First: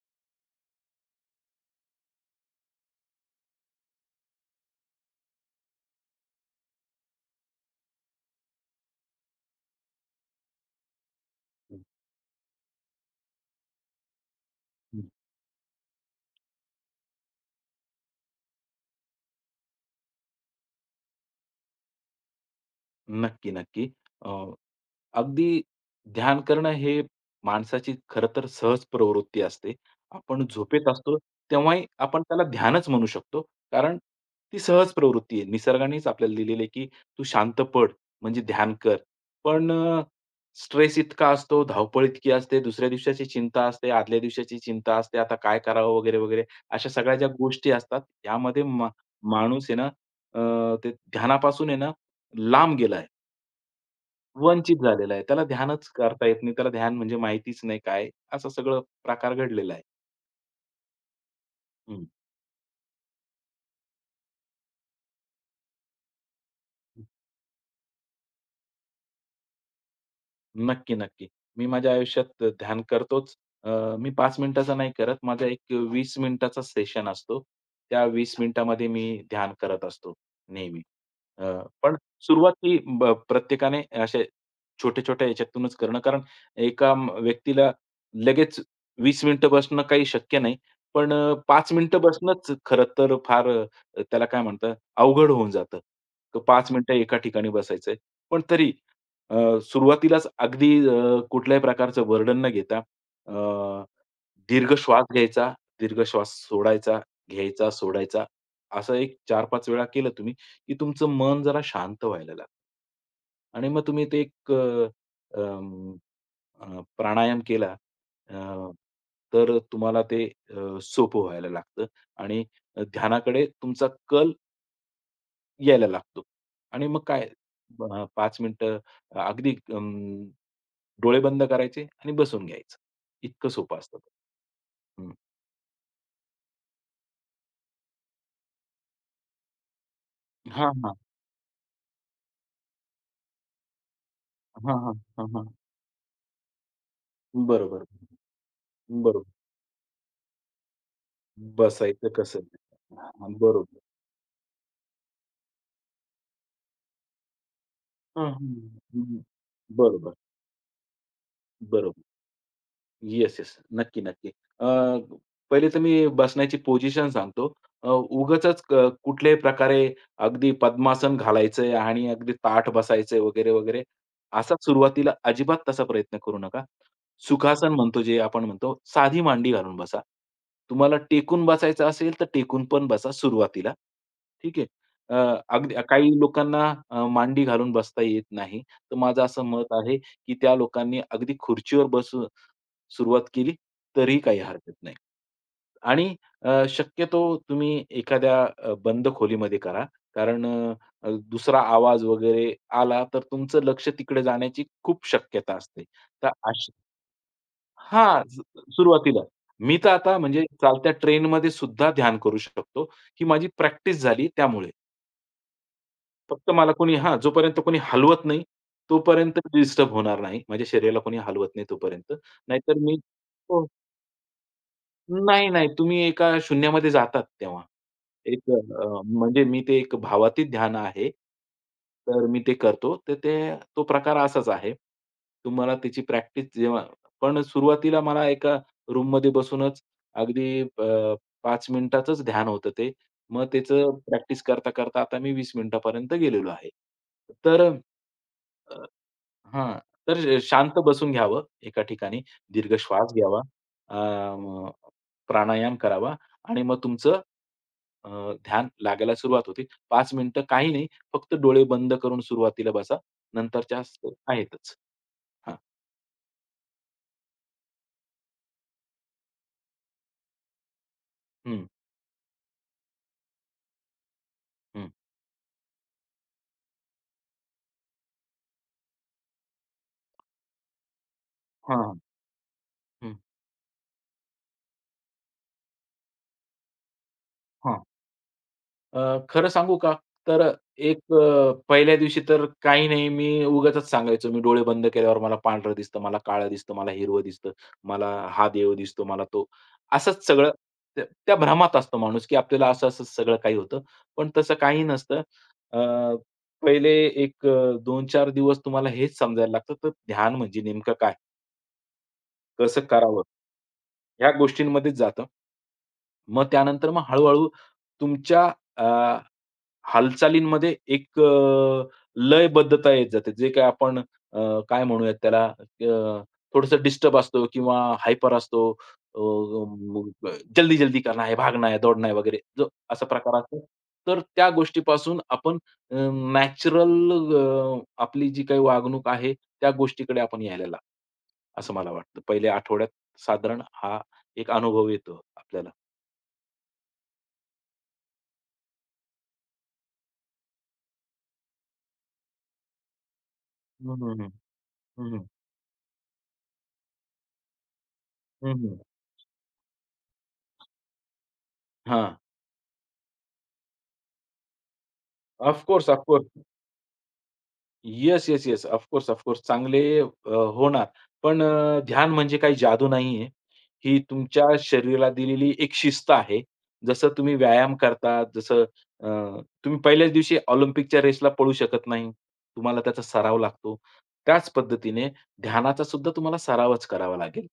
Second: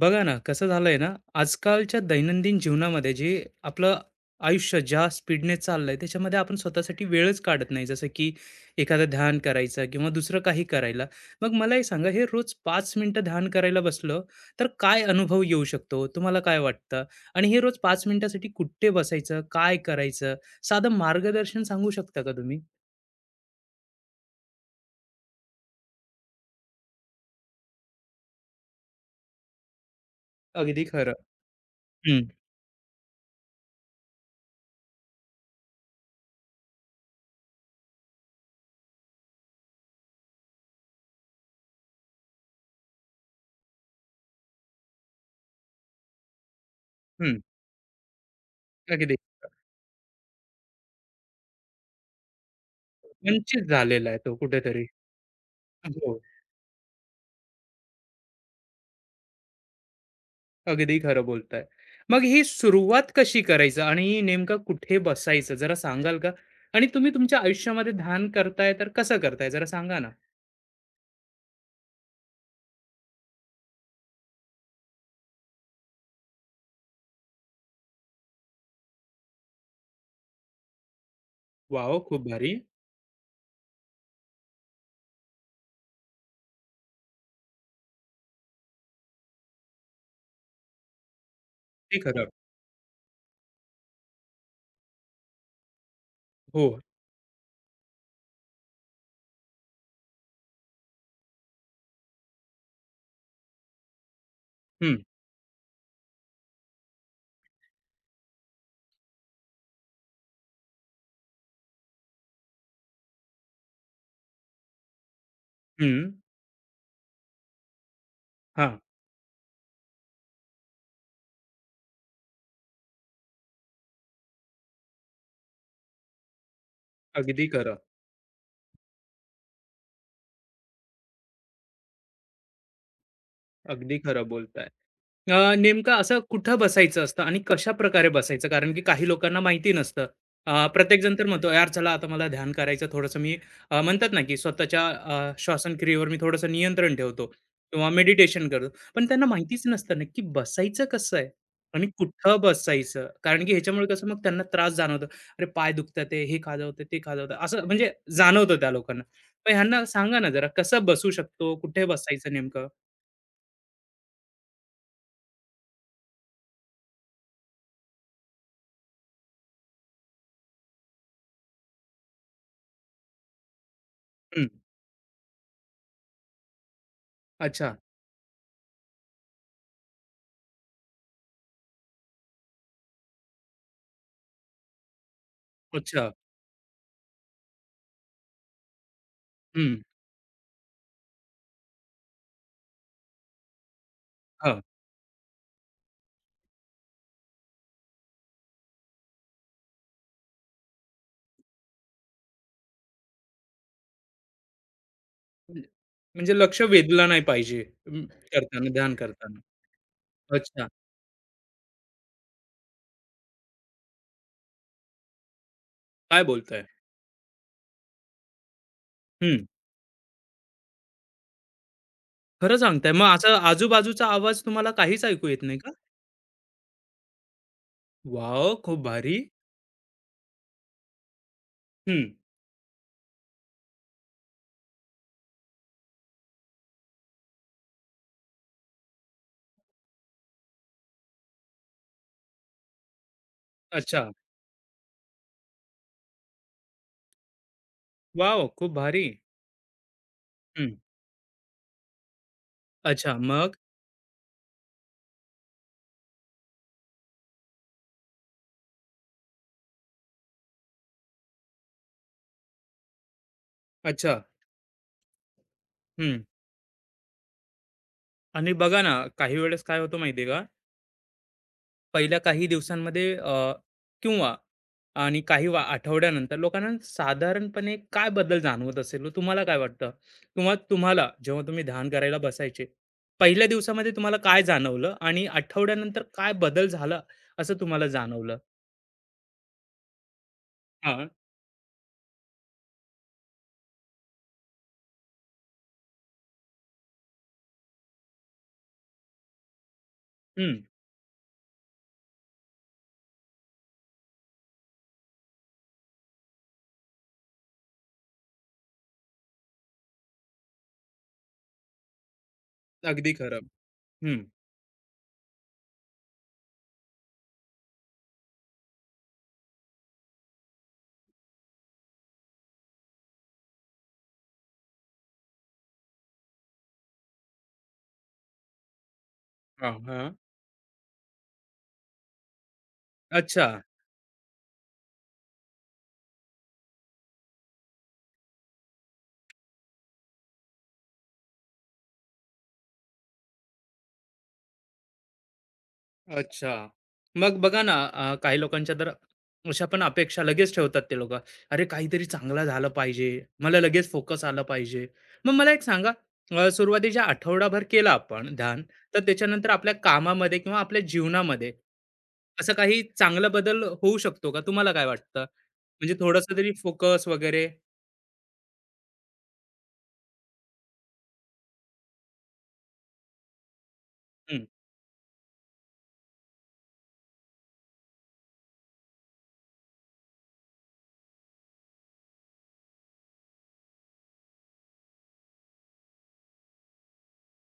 बघा ना, कसं झालंय ना, आजकालच्या दैनंदिन जीवनामध्ये जे आपलं आयुष्य ज्या स्पीडने चाललंय, त्याच्यामध्ये आपण स्वतःसाठी वेळच काढत नाही. जसं की एखादं ध्यान करायचं किंवा दुसरं काही करायला. मग मला हे हं, सांगा, हे रोज 5 मिनिटं ध्यान करायला बसलं, तर काय हं. अनुभव येऊ शकतो? तुम्हाला काय वाटतं? आणि हे रोज 5 मिनिटासाठी कुठे बसायचं? काय करायचं? साधं मार्गदर्शन सांगू शकता का तुम्ही? नक्की, नक्की. अ, अगदी ध्यान करणं हे माणसाची खरं तर सहज प्रवृत्ती असते. आपण अगदी झोपेत असतो खरं. तेव्हाही हं, आपण त्याला ध्यानच म्हणू शकतो. कारण ती सहज प्रवृत्ती आहे. निसर्गानेच आपल्याला दिलेली आहे, की तू शांत पड म्हणजे ध्यान कर. पण स्ट्रेस इतका असतो, धावपळ इतकी असते, दुसऱ्या दिवसाची चिंता असते, आदल्या दिवसाची चिंता असते, आता काय करावं वगैरे, वगैरे अशा सगळ्या ज्या हं. गोष्टी असतात, यामध्ये अगदी खरं. माणूस आहे ना, ते ध्यानापासून आहे ना, लांब गेला आहे. वंचित झालेला आहे तो वंचित कुठेतरी. झालेला आहे. त्याला ध्यानच हो. करता येत नाही. त्याला ध्यान म्हणजे माहितीच नाही काय, असं सगळं प्रकार घडलेला आहे. अगदी खरं बोलताय. हं. मग ही सुरुवात कशी करायचं आणि नेमकं कुठे बसायचं जरा सांगाल का? आणि तुम्ही तुमच्या आयुष्यामध्ये ध्यान करताय तर कसं करताय जरा सांगा ना? नक्की, नक्की. मी माझ्या आयुष्यात ध्यान करतोच. अ, मी 5 मिनिटाचा नाही करत. माझा एक 20 मिनिटाचा सेशन असतो. त्या 20 मिनिटामध्ये मी ध्यान करत असतो नेहमी. अ, पण वॉव! खूप सुरुवात भारी. ही प्रत्येकाने असे छोट्या-छोट्या ह्याच्यातूनच करणं. कारण एका व्यक्तीला लगेच 20 मिनिटं बसणं काही शक्य नाही. पण 5 ते मिनिटं खरं. बसणंच खरं तर फार त्याला काय म्हणतात अवघड होऊन जातं. तर हो. 5 मिनिटं एका ठिकाणी बसायचंय. पण तरी सुरुवातीलाच अगदी कुठल्याही प्रकारचं बर्डन न घेता दीर्घ हं, श्वास घ्यायचा, दीर्घ श्वास सोडायचा, घ्यायचा, सोडायचा. असं एक 4-5 वेळा केलं तुम्ही, की तुमचं मन जरा शांत व्हायला लागतं. आणि मग तुम्ही ते एक अ, अं, हं. अ, प्राणायाम केला, अ, हां. तर तुम्हाला ते सोपं व्हायला लागतं आणि ध्यानाकडे तुमचा कल यायला लागतो. आणि मग काय, अगदी खरं. 5 मिनिटं अगदी, डोळे बंद करायचे आणि बसून घ्यायचं. इतकं सोपं असतं अगदी ते. खरं बोलताय. हं. नेमकं असं कुठं बसायचं असतं आणि कशाप्रकारे बसायचं? कारण की काही लोकांना माहिती नसतं. हां, हां. प्रत्येकजण तर म्हणतो, "यार, चला आता मला ध्यान करायचं थोडंसं." मी म्हणतात ना, की हां, स्वतःच्या हां. हां, हां. श्वासक्रियेवर मी थोडंसं नियंत्रण ठेवतो बरोबर. किंवा मेडिटेशन करतो. पण त्यांना बरोबर. माहितीच नसतं नक्की बसायचं कसं आहे आणि बसायचं कुठं कसं? बसायचं? हां, कारण की बरोबर. ह्याच्यामुळे कसं मग त्यांना त्रास जाणवतो. अरे, पाय दुखतात आहे, हे खाजवतं, ते खाजवतं, असं म्हणजे हां, हं. जाणवतं त्या लोकांना. हं. मग ह्यांना बरोबर. सांगा ना जरा, कसं बसू शकतो? कुठे बरोबर. बसायचं नेमकं? Yes, yes. नक्की, नक्की. अ, पहिले तर मी बसण्याची पोझिशन सांगतो. उगाचच कुठल्याही प्रकारे अगदी पद्मासन घालायचंय आणि अगदी ताठ बसायचंय वगैरे, वगैरे, हं. असा सुरुवातीला अजिबात तसा प्रयत्न करू नका. सुखासन अच्छा. म्हणतो जे आपण म्हणतो, साधी मांडी घालून बसा. तुम्हाला टेकून बसायचं असेल तर टेकून पण बसा सुरुवातीला. ठीक आहे. अ, अगदी अच्छा. काही लोकांना मांडी घालून बसता येत नाही. तर माझं असं मत हं. आहे, की त्या लोकांनी अगदी खुर्चीवर बसून सुरुवात केली तरीही काही हां, हरकत नाही. आणि शक्यतो तुम्ही एखाद्या बंद खोलीमध्ये करा. कारण दुसरा आवाज वगैरे आला तर तुमचं लक्ष तिकडे जाण्याची खूप शक्यता म्हणजे असते. तर म्हणजे लक्ष अशी वेधलं नाही पाहिजे अं, हां, स करताना, ध्यान सुरुवातीला. करताना. मी तर आता म्हणजे अच्छा, चालत्या ट्रेनमध्ये सुद्धा ध्यान करू शकतो. ही माझी प्रॅक्टिस झाली त्यामुळे. काय फक्त बोलताय? मला कोणी हां, जोपर्यंत कोणी हलवत नाही, तोपर्यंत हं, डिस्टर्ब होणार नाही. माझ्या शरीराला कोणी हलवत नाही तोपर्यंत. खरं नाहीतर सांगताय. मी मग असं हो, आजूबाजूचा आवाज तुम्हाला काहीच ऐकू येत नाही, नाही नाही. का? तुम्ही एका शून्यामध्ये जातात तेव्हा. एक, वॉव! खूप भारी. म्हणजे मी ते, एक भावातीत ध्यान आहे. हं, तर मी ते करतो. तर ते, तो प्रकार असाच आहे. तुम्हाला त्याची प्रॅक्टिस जेव्हा पण सुरुवातीला मला एका रूममध्ये बसूनच अगदी 5 मिनिटाचंच ध्यान होतं ते. मग त्याचं अच्छा. प्रॅक्टिस करता, करता आता मी 20 मिनिटापर्यंत गेलेलो आहे. तर वॉव! खूप अ, भारी. हां. तर हं, शांत बसून घ्यावं एका ठिकाणी. दीर्घ श्वास अच्छा घ्यावा. मग? अ, प्राणायाम करावा आणि मग तुमचं ध्यान लागायला सुरुवात होते. 5 मिनिटं काही नाही, फक्त डोळे बंद करून सुरुवातीला बसा. नंतरच्या स अच्छा. आहेतच. हां. हं. आणि बघा ना, काही वेळेस काय होतं माहिती आहे का? हं, पहिल्या काही दिवसांमध्ये किंवा हं. आणि काही वा आठवड्यानंतर लोकांना साधारणपणे काय बदल जाणवत असेल तुम्हाला काय वाटतं? किंवा तुम्हाला जेव्हा तुम्ही ध्यान हां, करायला बसायचे, हं. पहिल्या दिवसामध्ये तुम्हाला काय जाणवलं आणि आठवड्यानंतर काय बदल झाला असं हां. तुम्हाला जाणवलं? खरं सांगू का? तर एक, हां. पहिल्या दिवशी तर काही नाही, मी उगाचच सांगायचो, मी डोळे बंद केल्यावर मला पांढरं दिसतं, मला काळं दिसतं, मला हिरवं दिसतं, मला हा देव दिसतो, मला तो. असंच सगळं, हं. त्या त्या भ्रमात असतो माणूस, की आपल्याला असं-असं सगळं काही होतं. पण तसं काही नसतं. अ, पहिले एक, 2-4 दिवस तुम्हाला हेच समजायला लागतं, तर ध्यान म्हणजे नेमकं काय? कसं अगदी करावं? खरं. हं. ह्या गोष्टींमध्येच जातं. मग त्यानंतर मग तुमच्या हालचालींमध्ये एक, लयबद्धता येत जाते. जे काही आपण, काय म्हणूयात त्याला, थोडंसं डिस्टर्ब असतो किंवा हायपर असतो. अ, हां, हां. जल्दी-जल्दी करना है, भागना है, दौड़ना है वगैरे जो असा प्रकार अच्छा. असतो. तर त्या गोष्टीपासून आपण, अ, नॅचरल, आपली जी काही वागणूक आहे, त्या गोष्टीकडे आपण यायला लागतो. असं मला वाटतं. पहिल्या आठवड्यात साधारण हा एक अनुभव येतो आपल्याला. अच्छा. मग बघा ना, काही लोकांच्या तर अशा पण अपेक्षा लगेच ठेवतात ते लोकं. अरे, काहीतरी चांगलं झालं पाहिजे. मला लगेच हं, हं, फोकस हं. आलं पाहिजे. हं, हं. मग मला एक सांगा, सुरुवातीच्या आठवडाभर केलं आपण हं, ध्यान, हं. तर त्याच्यानंतर आपल्या कामामध्ये किंवा आपल्या जीवनामध्ये असं काही चांगला बदल होऊ शकतो का? तुम्हाला काय वाटतं? म्हणजे थोडंसं तरी फोकस वगैरे? Yes, yes, yes. Of course, of course. चांगले, होणार. पण ध्यान म्हणजे काही जादू नाहीये. ही हं, तुमच्या शरीराला दिलेली एक शिस्त आहे. जसं तुम्ही व्यायाम करता, जसं, अ, तुम्ही पहिल्याच दिवशी ऑलिम्पिकच्या रेसला पळू शकत नाही. तुम्हाला त्याचा सराव लागतो. त्याच पद्धतीने ध्यानाचा सुद्धा तुम्हाला सरावच करावा लागेल.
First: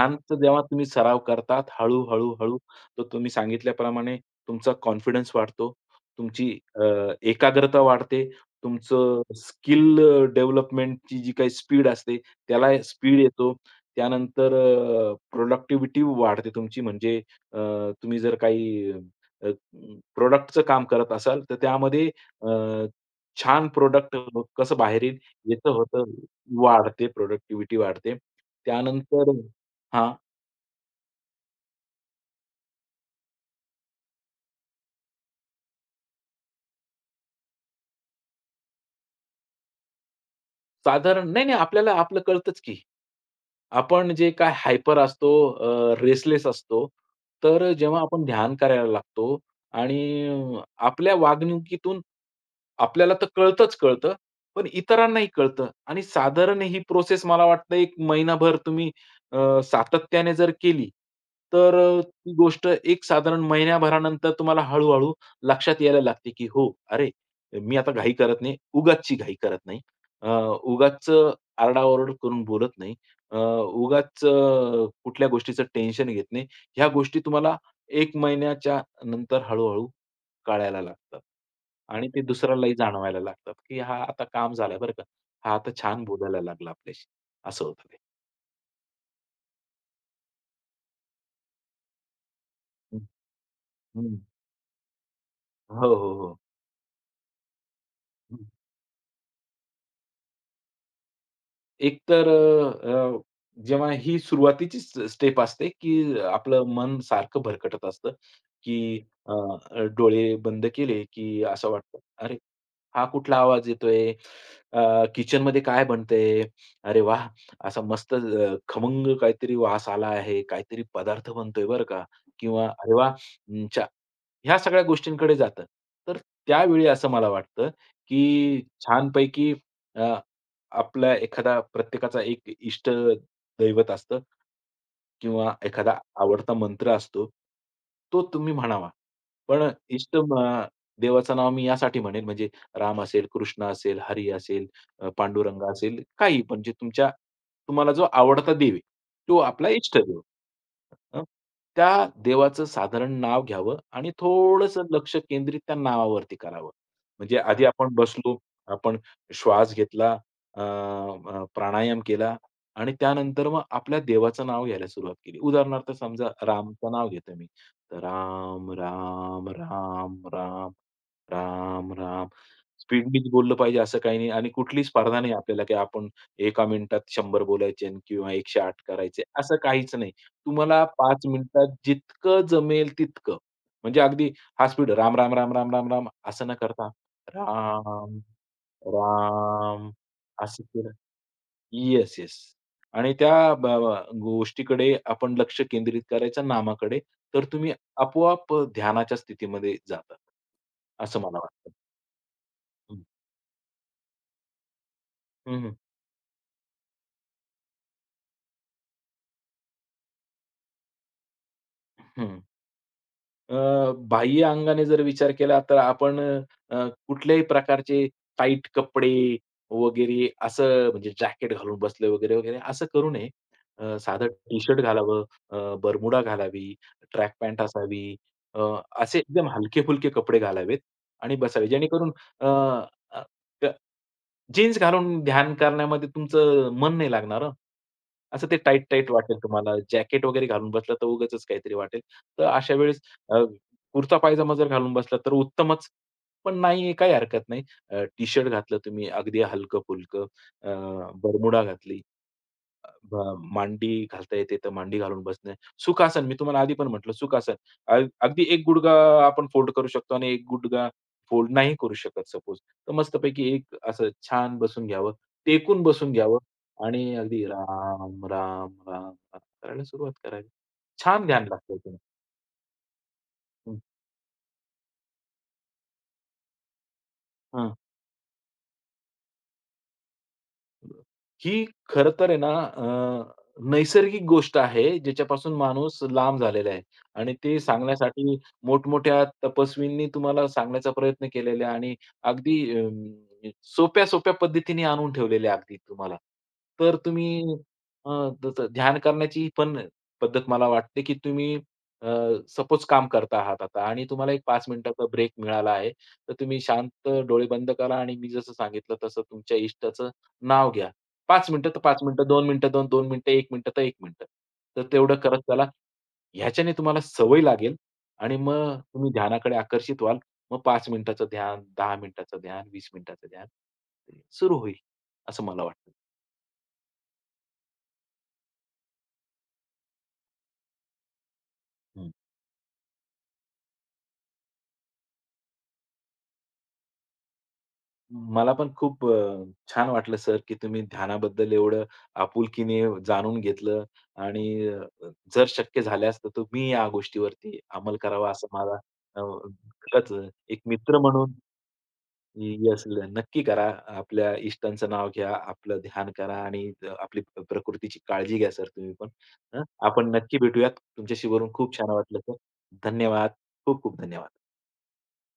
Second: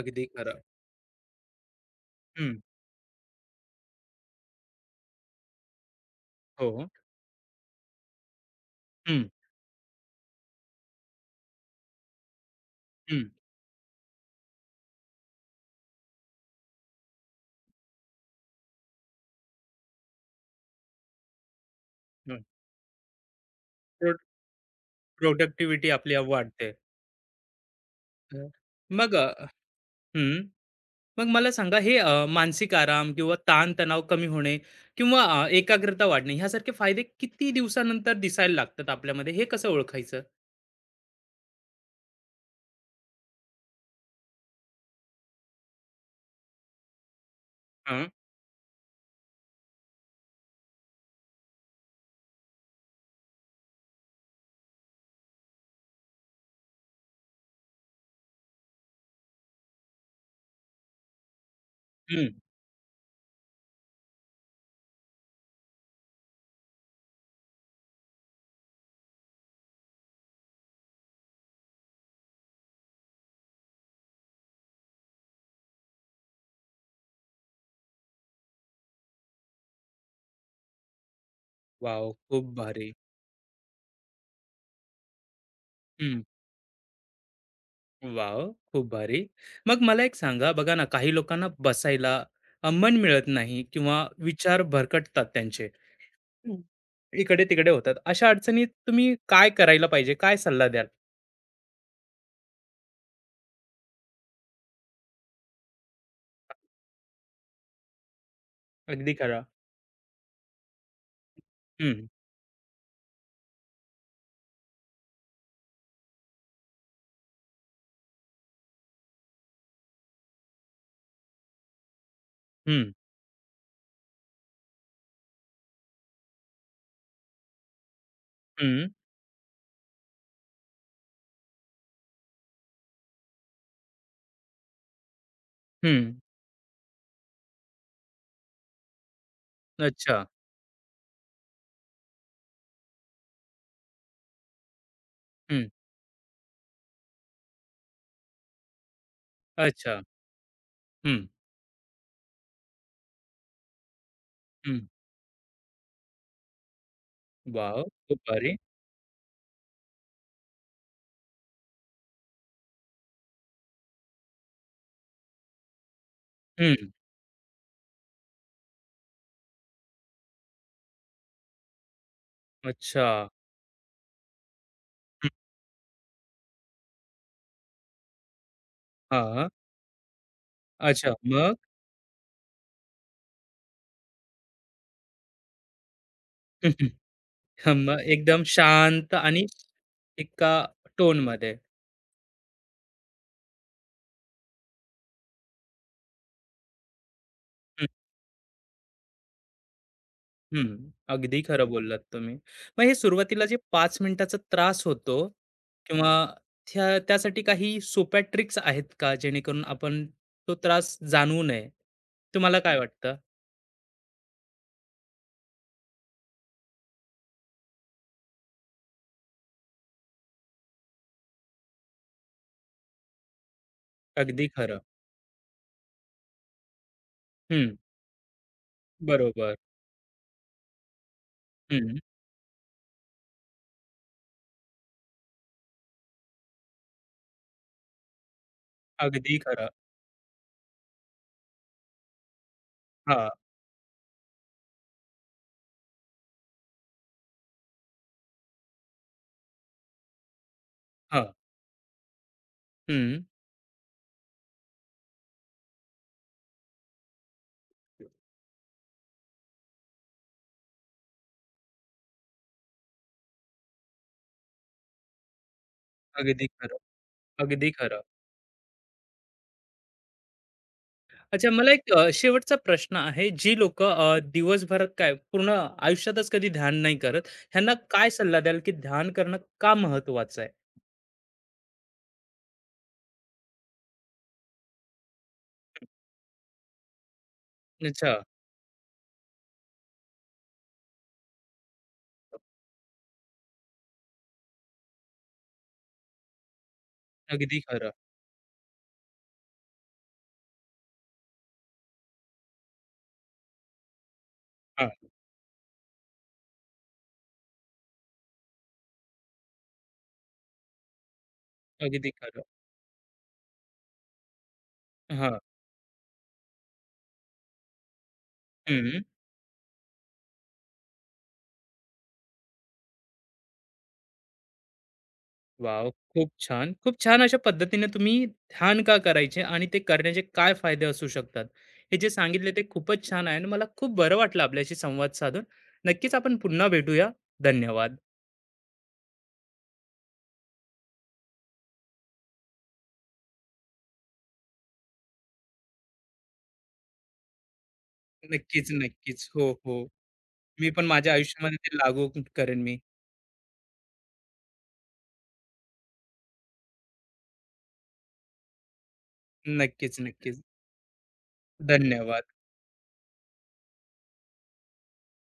अगदी खरं. जेव्हा तुम्ही सराव करतात हळू, हळू, हं, तर तुम्ही सांगितल्याप्रमाणे तुमचा कॉन्फिडन्स वाढतो. तुमची, हो. एकाग्रता वाढते. तुमचं हं, स्किल, डेव्हलपमेंटची जी काही स्पीड असते, त्याला स्पीड हं, येतो. त्यानंतर, प्रॉडक्टिव्हिटी वाढते तुमची. म्हणजे, अ, तुम्ही जर काही, काम करत असाल, तर त्यामध्ये, हं. अ, छान प्रॉडक्ट कसं बाहेर येईल, याचं प्रोडक्टिव्हिटी होतं. आपली वाढते. वाढते, प्रॉडक्टिव्हिटी वाढते. हं. मग त्यानंतर, हां. हं. मग मला सांगा हे मानसिक आराम किंवा ताणतणाव कमी होणे किंवा एकाग्रता वाढणे ह्यासारखे फायदे किती दिवसानंतर दिसायला लागतात आपल्यामध्ये हे कसं ओळखायचं. साधारण, नाही, नाही, आपल्याला आपलं कळतंच की. आपण जे काय हायपर असतो, रेसलेस असतो, तर जेव्हा हं, आपण ध्यान करायला लागतो आणि आपल्या वागणुकीतून आपल्याला तर कळतंच कळतं, पण इतरांनाही कळतं आणि साधारण ही प्रोसेस मला वाटतं एक महिनाभर तुम्ही अ, सातत्याने जर केली, तर हम्म. ती गोष्ट एक साधारण महिन्याभरानंतर तुम्हाला लक्षात यायला लागते, की हो, अरे, मी आता घाई करत नाही, उगाचची घाई करत नाही. अ, आरडाओरड करून बोलत नाही. उगाच, कुठल्या गोष्टीचं टेन्शन घेत नाही. ह्या गोष्टी तुम्हाला 1 महिन्याच्या नंतर हळू-हळू कळायला लागतात. आणि वाव ते खूप दुसऱ्यालाही भारी. जाणवायला लागतात, की हा आता काम झालाय बरं का. हा आता छान हम्म. बोलायला लागला आपल्याशी. असं होतं ते. वाव खूप भारी. मग मला एक सांगा बघा ना काही लोकांना बसायला मन हं, मिळत नाही किंवा हं. विचार भरकटतात त्यांचे. हो, हो, हं. इकडे तिकडे होतात अशा हो. अडचणीत तुम्ही काय करायला पाहिजे काय सल्ला द्याल. एक तर, अ, अ, जेव्हा ही सुरुवातीची स्टेप असते, की आपलं मन सारखं भरकटत असतं, की, अगदी अ, खरा. अ, डोळे बंद केले, की असं वाटतं, हम्म. "अरे, हा कुठला आवाज येतोय? किचनमध्ये काय बनतंय? अरे वाह! असा मस्त, खमंग काहीतरी वास आला आहे. काहीतरी पदार्थ बनतोय बरं का" किंवा हम्म. "अरे वाह! अं, छा". ह्या सगळ्या गोष्टींकडे जातं. तर त्यावेळी असं मला वाटतं, की हम्म. छानपैकी आपला एखादा, प्रत्येकाचा एक इष्ट दैवत असतं किंवा एखादा हम्म. आवडता मंत्र असतो. तो तुम्ही म्हणावा. पण इष्ट अच्छा. म देवाचं नाव मी यासाठी म्हणेन, म्हणजे राम असेल, कृष्ण असेल, हरी असेल, पांडुरंग हम्म. असेल, काही पण जे तुम्हाला जो आवडता देव आहे, तो आपला इष्ट अच्छा. देव. अ, हम्म. त्या देवाचं साधारण नाव घ्यावं आणि थोडंसं हं. लक्ष केंद्रित त्या नावावरती करावं. म्हणजे आधी वॉव! आपण खूप बसलो, भारी. आपण श्वास घेतला, अ, अ, प्राणायाम केला आणि त्यानंतर मग आपल्या देवाचं नाव घ्यायला सुरुवात केली. उदाहरणार्थ समजा हं. रामचं नाव घेतोय मी. तर राम, राम, राम, राम, राम, राम. अच्छा. स्पीडनीच बोललं पाहिजे असं काही नाही आणि कुठली स्पर्धा हं. नाही आपल्याला, की आपण एका मिनिटात 100 बोलायचे आणि किंवा 108 करायचे हां. असं काहीच नाही. तुम्हाला अच्छा. 5 मग? मिनिटात जितकं जमेल तितकं. म्हणजे अगदी हा स्पीड राम, राम, राम, राम, राम, राम असं न करता, हं, मग राम, एकदम शांत आणि राम, एका असं केलं. टोनमध्ये. Yes, yes. आणि त्या ब ब गोष्टीकडे आपण लक्ष केंद्रित करायचं, नामाकडे, तर तुम्ही हं, आपोआप ध्यानाच्या स्थितीमध्ये जातात. हं. असं मला अगदी खरं वाटतं. बोललात तुम्ही. मग हे हं. सुरुवातीला जे 5 मिनिटाचा त्रास होतो हं, हं. किंवा त्या त्यासाठी काही सोप्या ट्रिक्स आहेत का? जेणेकरून आपण तो त्रास जाणवू नये. तुम्हाला काय वाटतं? अ, बाह्य अंगाने जर विचार केला तर आपण, अ, कुठल्याही प्रकारचे टाईट कपडे वगैरे, असं म्हणजे जॅकेट घालून बसले वगैरे, वगैरे, असं करू नये. साधं अगदी खरं. टी-शर्ट घालावं, अ, बरमुडा घालावी, ट्रॅक पॅन्ट हं. असावी. अ, असे एकदम बरोबर. हलके-फुलके कपडे घालावेत आणि बसावे. हं. जेणेकरून, अ, अ, जीन्स घालून ध्यान करण्यामध्ये तुमचं मन नाही लागणार हो. असं ते टाईट-टाईट वाटेल अगदी खरं. तुम्हाला. जॅकेट वगैरे घालून बसला तर उगाचच काहीतरी वाटेल. तर अशा वेळेस, हां, अ, कुर्ता पायजामा जर घालून बसला तर उत्तमच. पण नाही, काही हरकत नाही. टी-शर्ट घातलं तुम्ही अगदी हलकं-फुलकं, अ, हां. बरमुडा घातली, हं. मांडी घालता येते तर मांडी घालून बसणे. सुखासन मी तुम्हाला आधी पण म्हटलं, सुखासन. अगदी एक गुडघा आपण फोल्ड करू शकतो आणि एक गुडघा फोल्ड नाही करू शकत सपोज. तर मस्तपैकी एक असं छान बसून घ्यावं, टेकून बसून घ्यावं अगदी खरं. आणि अगदी अगदी खरं. राम, राम, राम, राम करायला सुरुवात करावी. छान ध्यान अच्छा मला लागतं. एक शेवटचा प्रश्न आहे. जी लोकं दिवसभरात काय पूर्ण आयुष्यातच कधी ध्यान नाही करत, ह्यांना काय सल्ला द्याल, की ध्यान करणं का महत्त्वाचं आहे? ही खरं तर आहे ना, नैसर्गिक गोष्ट आहे, ज्याच्यापासून माणूस लांब झालेला आहे आणि ते, हं, अच्छा. सांगण्यासाठी मोठमोठ्या तपस्वींनी तुम्हाला सांगण्याचा प्रयत्न केलेला आहे आणि अगदी, सोप्या-सोप्या पद्धतीने आणून ठेवलेले आहे अगदी तुम्हाला. तर तुम्ही, अगदी खरं. अ, तसं ध्यान करण्याची पण पद्धत मला वाटते, की तुम्ही सपोज काम करता आहात आता आणि तुम्हाला एक 5 हां, मिनिटाचा ब्रेक मिळाला आहे. तर तुम्ही शांत डोळे बंद करा आणि मी जसं सांगितलं तसं तुमच्या इष्टाचं नाव घ्या. 5 मिनिटं तर 5 अगदी मिनिटं, 2 खरं. मिनिटं, तर 2 मिनिटं, 1 मिनिटं तर 1 मिनिटं. तर तेवढं हां. करत चला. ह्याच्याने तुम्हाला सवय लागेल आणि मग हं. तुम्ही ध्यानाकडे आकर्षित व्हाल. मग 5 मिनिटाचं ध्यान, 10 मिनिटाचं ध्यान, 20 मिनिटाचं ध्यान ते सुरू होईल, असं मला वॉव! वाटतं. खूप छान. खूप छान अशा पद्धतीने तुम्ही ध्यान का करायचे आणि ते करण्याचे काय फायदे असू शकतात, हे जे हं. सांगितले ते खूपच छान आहे आणि मला खूप बरं वाटलं आपल्याशी संवाद साधून. नक्कीच आपण पुन्हा भेटूया. धन्यवाद. मला पण खूप, छान वाटलं सर, की तुम्ही ध्यानाबद्दल एवढं आपुलकीने जाणून घेतलं आणि, जर शक्य झाल्यास तर तुम्ही या गोष्टीवरती अंमल करावा, असं नक्कीच, मला, अ, नक्कीच. हो, हो. खरंच एक मी पण मित्र माझ्या म्हणून. आयुष्यामध्ये ते लागू करेन मी. येस, नक्की करा. आपल्या इष्टांचं नाव घ्या, आपलं ध्यान करा आणि, आपली प्रकृतीची काळजी घ्या सर तुम्ही पण. हं, नक्कीच, आपण नक्की नक्कीच. भेटूयात. तुमच्याशी बोलून खूप छान वाटलं धन्यवाद. सर. धन्यवाद. खूप खूप धन्यवाद.